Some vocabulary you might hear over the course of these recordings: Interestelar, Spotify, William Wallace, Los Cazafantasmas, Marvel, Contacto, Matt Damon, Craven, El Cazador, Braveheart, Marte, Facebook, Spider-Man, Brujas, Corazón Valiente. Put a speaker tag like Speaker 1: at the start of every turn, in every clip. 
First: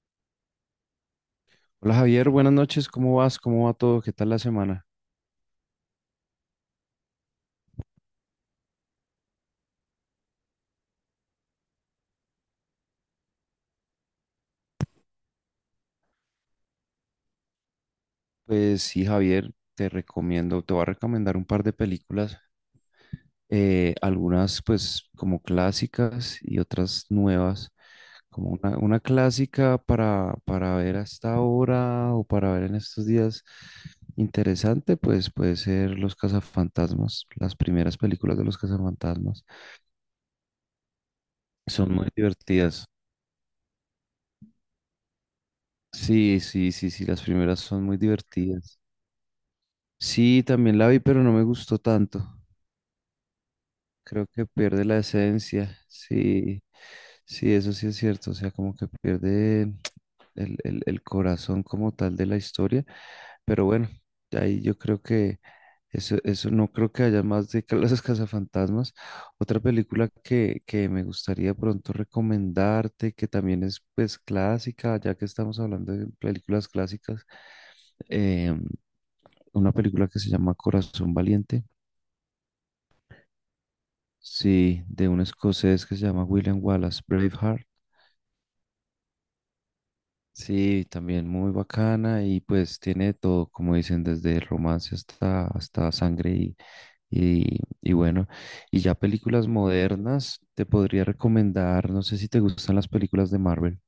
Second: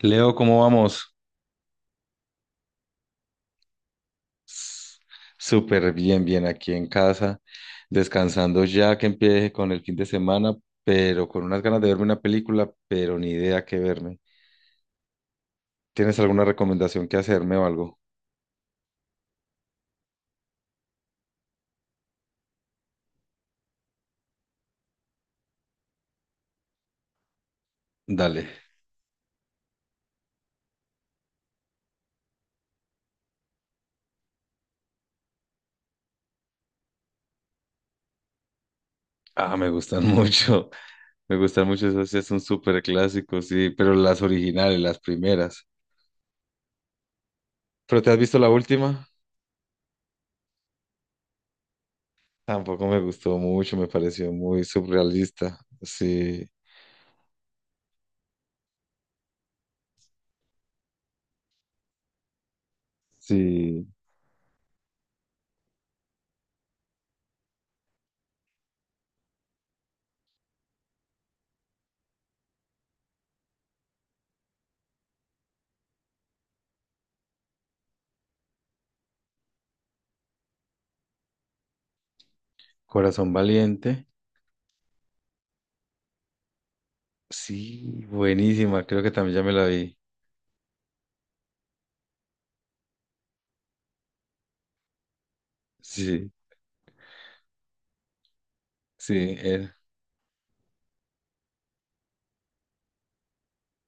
Speaker 1: Leo, ¿cómo vamos?
Speaker 2: Hola Javier, buenas noches, ¿cómo vas? ¿Cómo va todo? ¿Qué tal la semana?
Speaker 1: S- Súper bien, bien aquí en casa, descansando ya que empiece con el fin de semana, pero con unas ganas de verme una película, pero ni idea qué verme. ¿Tienes alguna recomendación que hacerme o algo?
Speaker 2: Pues sí, Javier, te voy a recomendar un par de películas, algunas pues como clásicas y otras nuevas,
Speaker 1: Dale.
Speaker 2: como una clásica para ver hasta ahora o para ver en estos días interesante, pues puede ser Los Cazafantasmas, las primeras películas de Los Cazafantasmas,
Speaker 1: Ah, me gustan mucho, me gustan mucho
Speaker 2: son muy
Speaker 1: esas, sí, son súper
Speaker 2: divertidas.
Speaker 1: clásicos, sí, pero las originales, las primeras.
Speaker 2: Sí, las primeras son muy
Speaker 1: ¿Pero te has visto la
Speaker 2: divertidas.
Speaker 1: última?
Speaker 2: Sí, también la vi, pero no me gustó tanto.
Speaker 1: Tampoco me gustó mucho, me
Speaker 2: Creo
Speaker 1: pareció
Speaker 2: que
Speaker 1: muy
Speaker 2: pierde la
Speaker 1: surrealista.
Speaker 2: esencia.
Speaker 1: Sí,
Speaker 2: Sí, sí, eso sí es cierto. O sea, como que pierde el corazón como tal de la historia. Pero
Speaker 1: sí,
Speaker 2: bueno, ahí yo creo que eso no creo que haya más de que los cazafantasmas. Otra película que me gustaría pronto recomendarte, que también es pues clásica, ya que estamos hablando de películas clásicas, eh, una película que se llama Corazón Valiente.
Speaker 1: Corazón Valiente.
Speaker 2: Sí, de un escocés que se llama William Wallace Braveheart.
Speaker 1: Sí, buenísima, creo que también ya me la vi.
Speaker 2: Sí, también muy bacana y pues tiene de todo, como dicen, desde romance hasta
Speaker 1: Sí,
Speaker 2: sangre y bueno. Y ya
Speaker 1: sí,
Speaker 2: películas
Speaker 1: eh,
Speaker 2: modernas, te podría recomendar, no sé si te gustan las películas de Marvel.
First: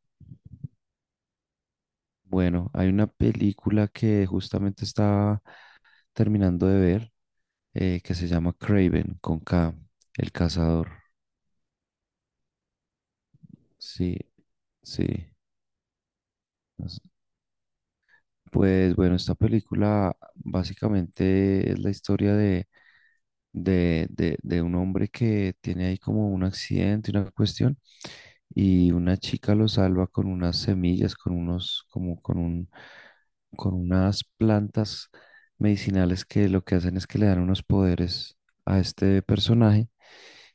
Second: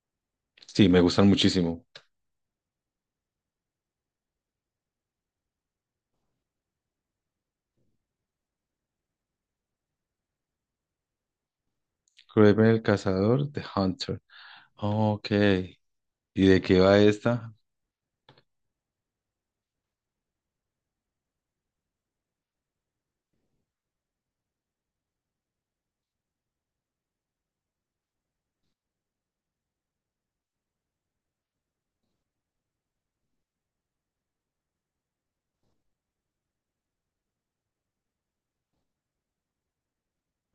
Speaker 1: sí, me gustan muchísimo.
Speaker 2: Bueno, hay una película que justamente estaba terminando de ver que se llama Craven con K, El Cazador.
Speaker 1: Kraven el cazador, The
Speaker 2: Sí,
Speaker 1: Hunter.
Speaker 2: sí.
Speaker 1: Ok, ¿y de qué va esta?
Speaker 2: Pues bueno, esta película básicamente es la historia de un hombre que tiene ahí como un accidente, una cuestión, y una chica lo salva con unas semillas, con unos, como con un, con unas plantas medicinales que lo que hacen es que le dan unos poderes a este personaje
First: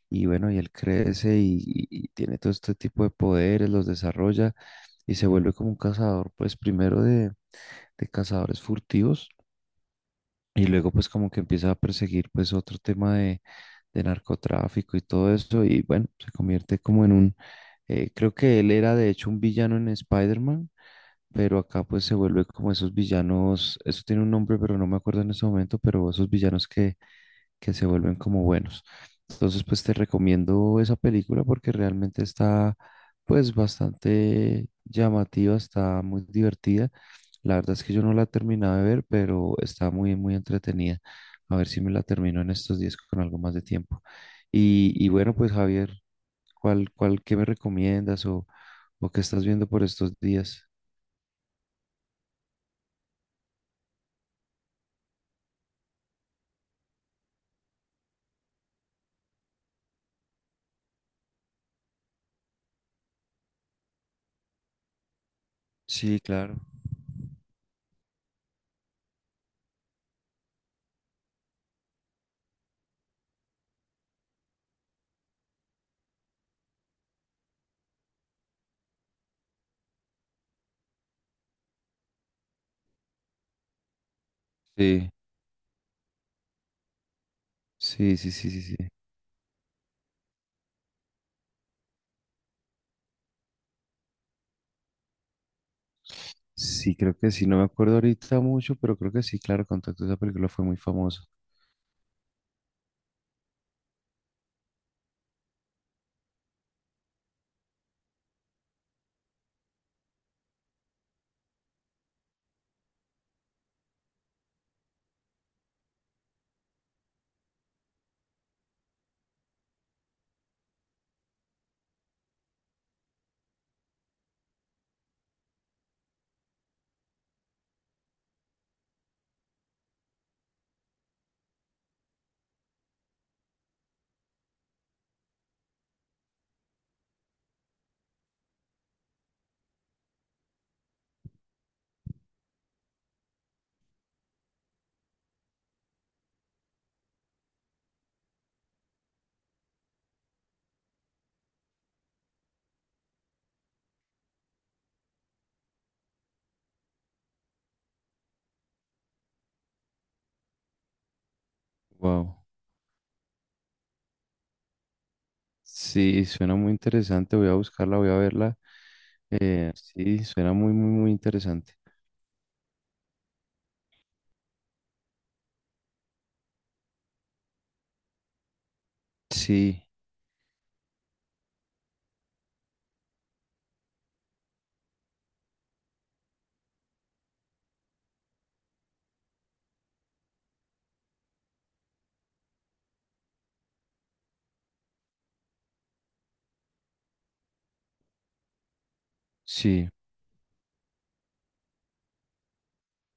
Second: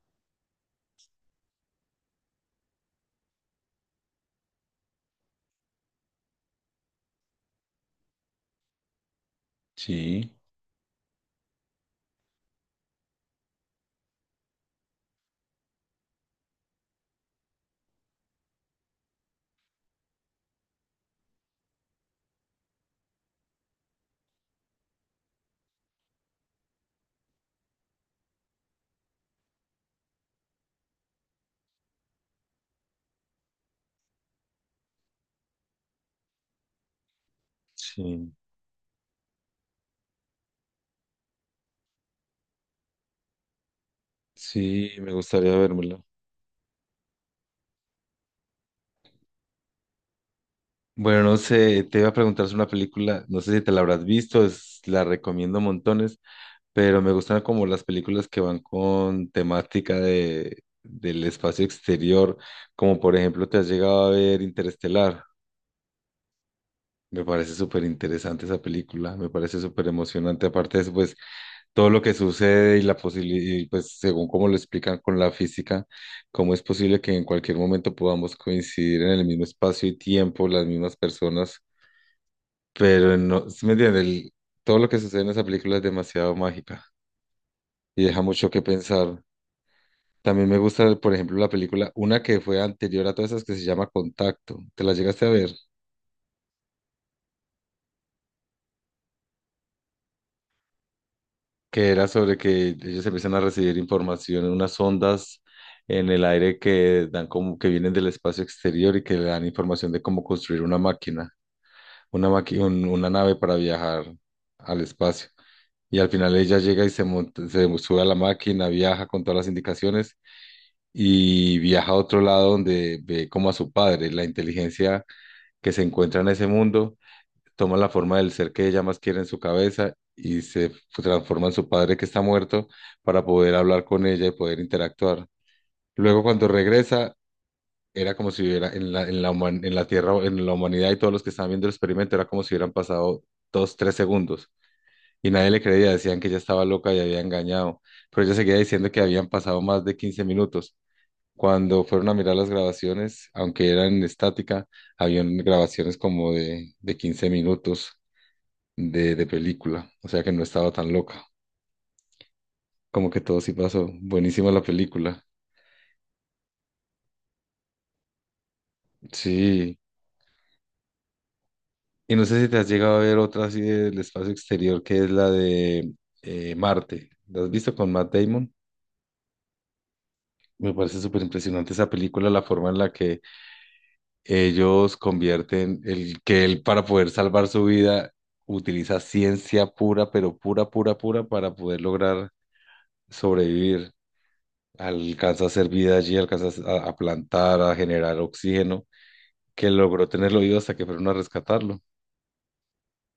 Speaker 2: y bueno, y él crece y tiene todo este tipo de poderes, los desarrolla y se vuelve como un cazador, pues primero de cazadores furtivos
Speaker 1: Sí,
Speaker 2: y luego pues como que empieza a perseguir pues otro tema de narcotráfico y todo eso y bueno, se convierte como en un, creo que él era de hecho un villano en Spider-Man, pero acá pues se vuelve como esos villanos, eso tiene un nombre pero no me acuerdo en este momento, pero esos villanos que se vuelven como buenos. Entonces, pues te recomiendo esa película porque realmente está pues bastante llamativa, está muy divertida. La verdad es que yo no la he
Speaker 1: sí,
Speaker 2: terminado de ver, pero está muy entretenida. A ver si me la termino en estos días con algo más de tiempo.
Speaker 1: sí,
Speaker 2: Y
Speaker 1: me
Speaker 2: bueno, pues
Speaker 1: gustaría vérmela.
Speaker 2: Javier, ¿qué me o qué estás viendo por estos días?
Speaker 1: Bueno, no sé, te iba a preguntar sobre una película, no sé si te la habrás visto, la recomiendo montones, pero me gustan como las películas que van con temática de, del espacio exterior, como por ejemplo, ¿te has llegado a ver Interestelar?
Speaker 2: Sí, claro.
Speaker 1: Me parece súper interesante esa película, me parece súper emocionante. Aparte de eso, pues todo lo que sucede y la posibilidad, pues según cómo lo explican con la física, cómo es posible que en cualquier momento podamos coincidir en el mismo espacio y tiempo, las mismas personas, pero no, ¿sí me entiendes? Todo lo que
Speaker 2: Sí,
Speaker 1: sucede en esa película es demasiado mágica y deja mucho que
Speaker 2: sí, sí.
Speaker 1: pensar. También me gusta, por ejemplo, la película, una que fue anterior a todas esas que se llama Contacto. ¿Te la llegaste a ver?
Speaker 2: Sí, creo que sí, no me acuerdo ahorita mucho, pero creo que sí, claro, Contacto, esa película fue muy famosa.
Speaker 1: Que era sobre que ellos empiezan a recibir información en unas ondas en el aire que dan como que vienen del espacio exterior y que le dan información de cómo construir una máquina, una nave para viajar al espacio. Y al final ella llega y se monta, se sube a la máquina, viaja con todas las indicaciones y viaja a otro lado donde ve como a su padre, la inteligencia que se encuentra en ese mundo toma la forma del ser que ella más quiere en su cabeza y se transforma en su padre que está muerto para poder hablar con ella y poder interactuar. Luego cuando regresa, era como si hubiera en la Tierra, en la humanidad y todos los que estaban viendo el experimento, era como si hubieran pasado 2, 3 segundos. Y nadie le creía, decían que ella estaba loca y había engañado. Pero ella seguía diciendo que habían pasado más de 15 minutos. Cuando fueron a mirar las grabaciones, aunque eran estática, habían grabaciones como de 15 minutos de película, o sea que no estaba tan loca,
Speaker 2: Wow.
Speaker 1: como que todo sí pasó, buenísima la película.
Speaker 2: Sí, suena muy interesante, voy a buscarla, voy a verla.
Speaker 1: Sí,
Speaker 2: Sí, suena muy interesante.
Speaker 1: y no sé si te has llegado a ver otra así del espacio exterior que es la de Marte, ¿la has visto con Matt Damon?
Speaker 2: Sí,
Speaker 1: Me parece súper impresionante esa película, la forma en la que ellos convierten el que él para poder salvar su vida utiliza ciencia pura, pero pura, pura, pura para poder lograr sobrevivir. Alcanza a hacer vida allí, alcanza a plantar, a generar oxígeno que
Speaker 2: sí,
Speaker 1: logró tenerlo vivo hasta que fueron a rescatarlo.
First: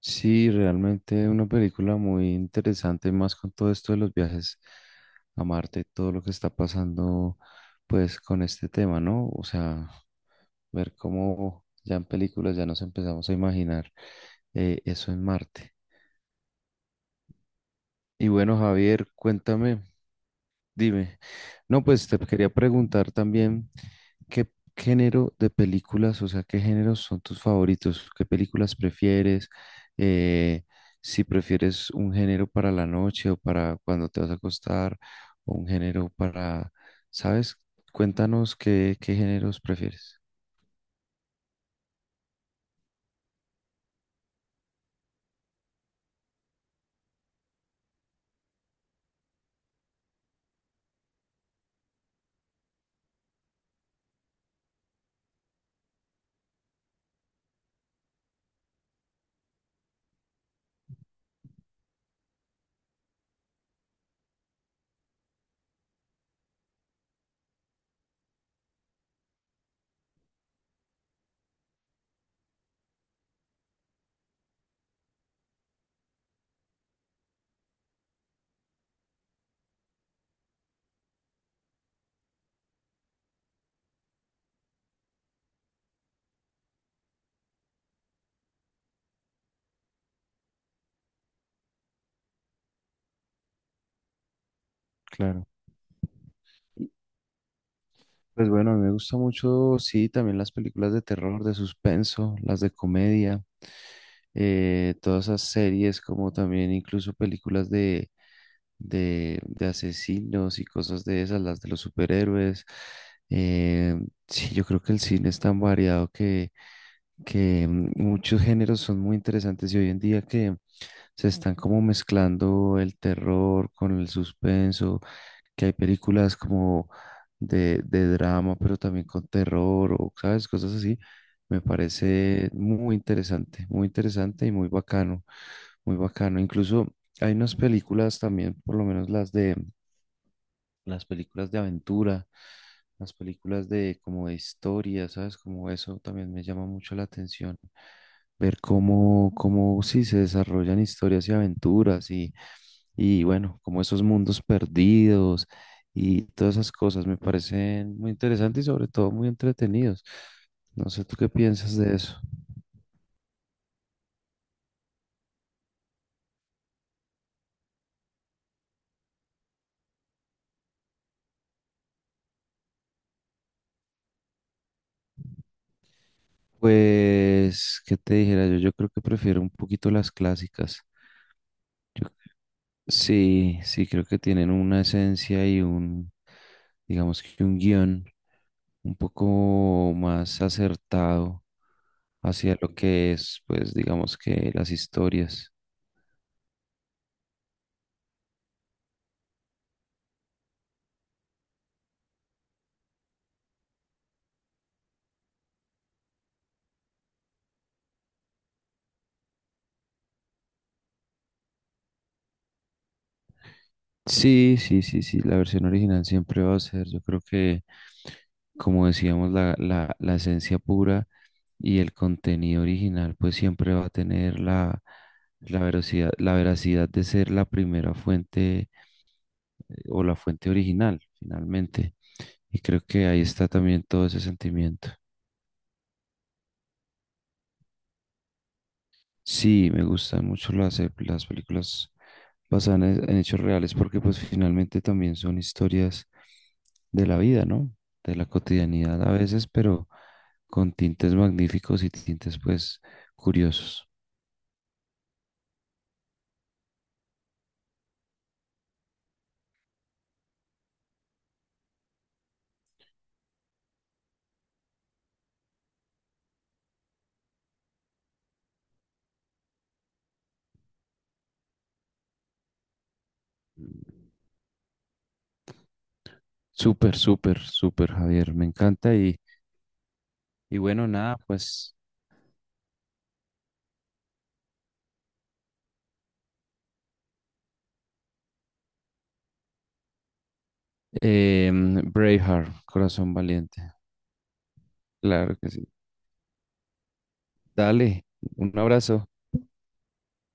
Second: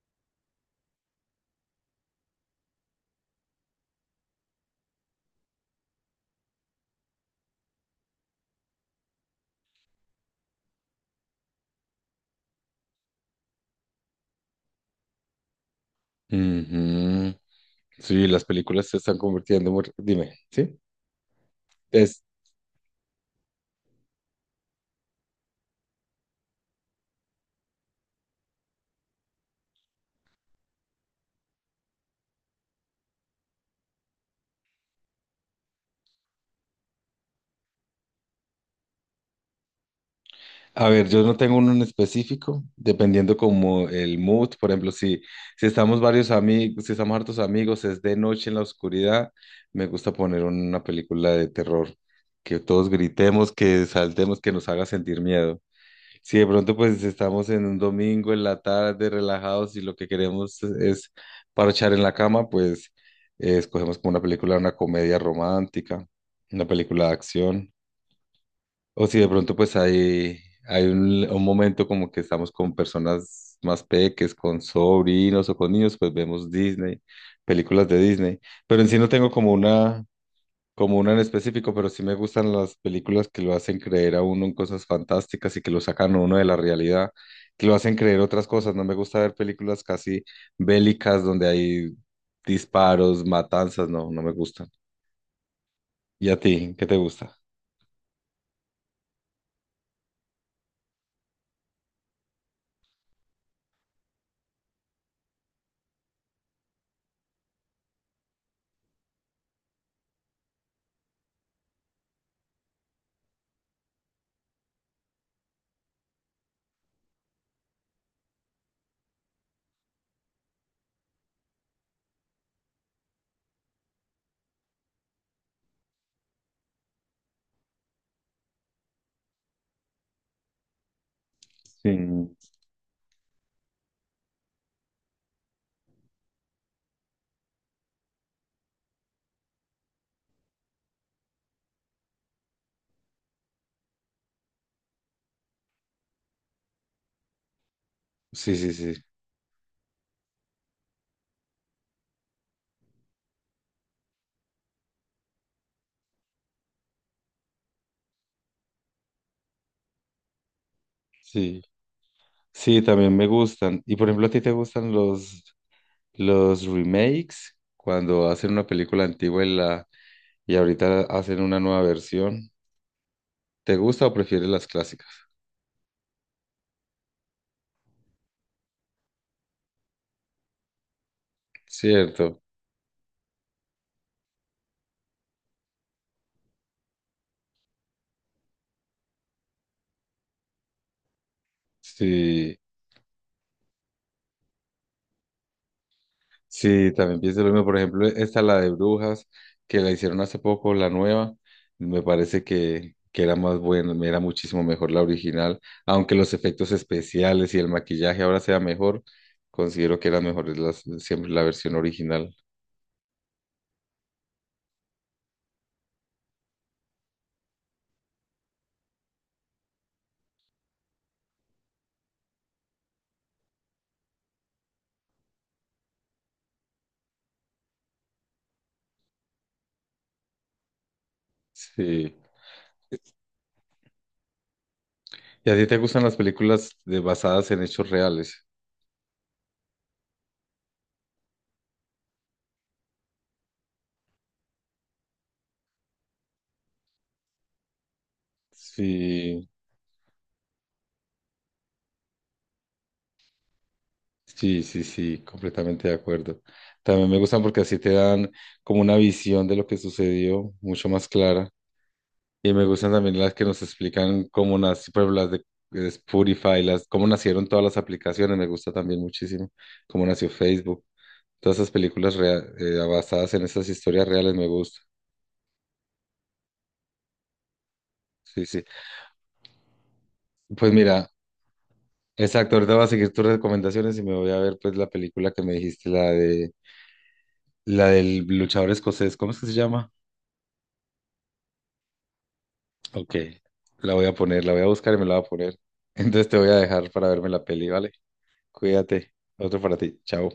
Speaker 2: sí, realmente una película muy interesante, más con todo esto de los viajes a Marte, todo lo que está pasando, pues, con este tema, ¿no? O sea, ver cómo ya en películas ya nos empezamos a imaginar eso en Marte.
Speaker 1: Ujú. Sí,
Speaker 2: Y
Speaker 1: las
Speaker 2: bueno,
Speaker 1: películas se
Speaker 2: Javier,
Speaker 1: están convirtiendo
Speaker 2: cuéntame,
Speaker 1: muy. Dime, ¿sí?
Speaker 2: dime. No, pues te
Speaker 1: Es,
Speaker 2: quería preguntar también qué género de películas, o sea, qué géneros son tus favoritos, qué películas prefieres, eh, si prefieres un género para la noche o para cuando te vas a acostar, o un género para, ¿sabes? Cuéntanos qué géneros prefieres.
Speaker 1: a ver, yo no tengo uno en específico, dependiendo como el mood. Por ejemplo, si estamos varios amigos, si estamos hartos amigos, es de noche en la oscuridad, me gusta poner una película de terror, que todos gritemos, que saltemos, que nos haga sentir miedo. Si de pronto pues estamos en un domingo en la tarde relajados y lo que queremos es parchar en la cama, pues escogemos como una película, una comedia romántica, una película de acción. O si de pronto pues hay un momento como que estamos con personas más peques, con sobrinos o con niños, pues vemos Disney, películas de Disney. Pero en sí no tengo como una, como uno en específico, pero sí me gustan las películas que lo hacen creer a uno en cosas fantásticas y que lo sacan a uno de la realidad, que lo hacen creer otras cosas. No me gusta ver películas casi bélicas donde hay disparos, matanzas, no, no me gustan.
Speaker 2: Claro.
Speaker 1: ¿Y a ti? ¿Qué te gusta?
Speaker 2: Pues bueno, a mí me gusta mucho, sí, también las películas de terror, de suspenso, las de comedia, todas esas series, como también incluso películas de asesinos y cosas de esas, las de los superhéroes. Eh, sí, yo creo que el cine es tan variado que muchos géneros son muy interesantes y hoy en día que se están como mezclando el terror con el suspenso, que hay películas como de drama, pero también con terror o, ¿sabes? Cosas así. Me
Speaker 1: Sí,
Speaker 2: parece muy interesante y muy bacano, muy bacano. Incluso hay unas películas también, por lo menos las películas de aventura, las películas de como de historia, ¿sabes? Como eso también me llama mucho la atención.
Speaker 1: sí,
Speaker 2: Ver
Speaker 1: sí, sí,
Speaker 2: cómo, cómo sí se desarrollan historias y aventuras y bueno, como esos mundos perdidos y todas esas cosas me parecen muy interesantes y sobre todo muy entretenidos. No sé, ¿tú qué
Speaker 1: sí.
Speaker 2: piensas de eso?
Speaker 1: Sí, también me gustan. Y por ejemplo, ¿a ti te gustan los remakes? Cuando hacen una película antigua y, la, y ahorita hacen una nueva versión. ¿Te gusta o prefieres las clásicas?
Speaker 2: Pues, ¿qué te dijera yo? Yo creo que prefiero un poquito las clásicas.
Speaker 1: Cierto.
Speaker 2: Sí, sí, creo que tienen una esencia y un, digamos que un guión un poco más acertado hacia
Speaker 1: Sí,
Speaker 2: lo que es, pues digamos que las historias.
Speaker 1: sí, también pienso lo mismo. Por ejemplo, esta la de Brujas, que la hicieron hace poco, la nueva, me parece que era más buena, era muchísimo mejor la original. Aunque los efectos especiales y el maquillaje ahora sea mejor, considero que era mejor las, siempre la versión original.
Speaker 2: Sí, sí, la versión original siempre va a ser, yo creo que, como decíamos, la esencia pura y el contenido original, pues siempre va a tener la veracidad de ser la primera fuente o la fuente original, finalmente.
Speaker 1: Sí.
Speaker 2: Y creo que ahí está también todo ese sentimiento.
Speaker 1: ¿Y a ti te gustan las películas de, basadas en hechos reales?
Speaker 2: Sí, me gustan mucho las películas basadas en hechos reales porque pues finalmente también son historias de la vida, ¿no? De la cotidianidad a veces,
Speaker 1: Sí.
Speaker 2: pero con tintes magníficos y tintes pues curiosos.
Speaker 1: Sí, sí, sí, completamente de acuerdo. También me gustan porque así te dan como una visión de lo que sucedió mucho más clara. Y me gustan también las que nos explican cómo nació, por ejemplo, las de Spotify, las, cómo nacieron todas las aplicaciones. Me gusta también muchísimo cómo nació Facebook. Todas esas películas basadas en esas historias reales me gusta.
Speaker 2: Súper, súper, súper, Javier, me
Speaker 1: Sí, sí.
Speaker 2: encanta y
Speaker 1: Pues
Speaker 2: bueno,
Speaker 1: mira,
Speaker 2: nada, pues
Speaker 1: exacto, ahorita voy a seguir tus recomendaciones y me voy a ver pues la película que me dijiste, la del luchador escocés. ¿Cómo es que se llama?
Speaker 2: Braveheart, corazón
Speaker 1: Ok,
Speaker 2: valiente.
Speaker 1: la voy a poner, la voy a buscar y me la voy a
Speaker 2: Claro que
Speaker 1: poner.
Speaker 2: sí.
Speaker 1: Entonces te voy a dejar para verme la peli, ¿vale?
Speaker 2: Dale, un abrazo.
Speaker 1: Cuídate. Otro para ti. Chao.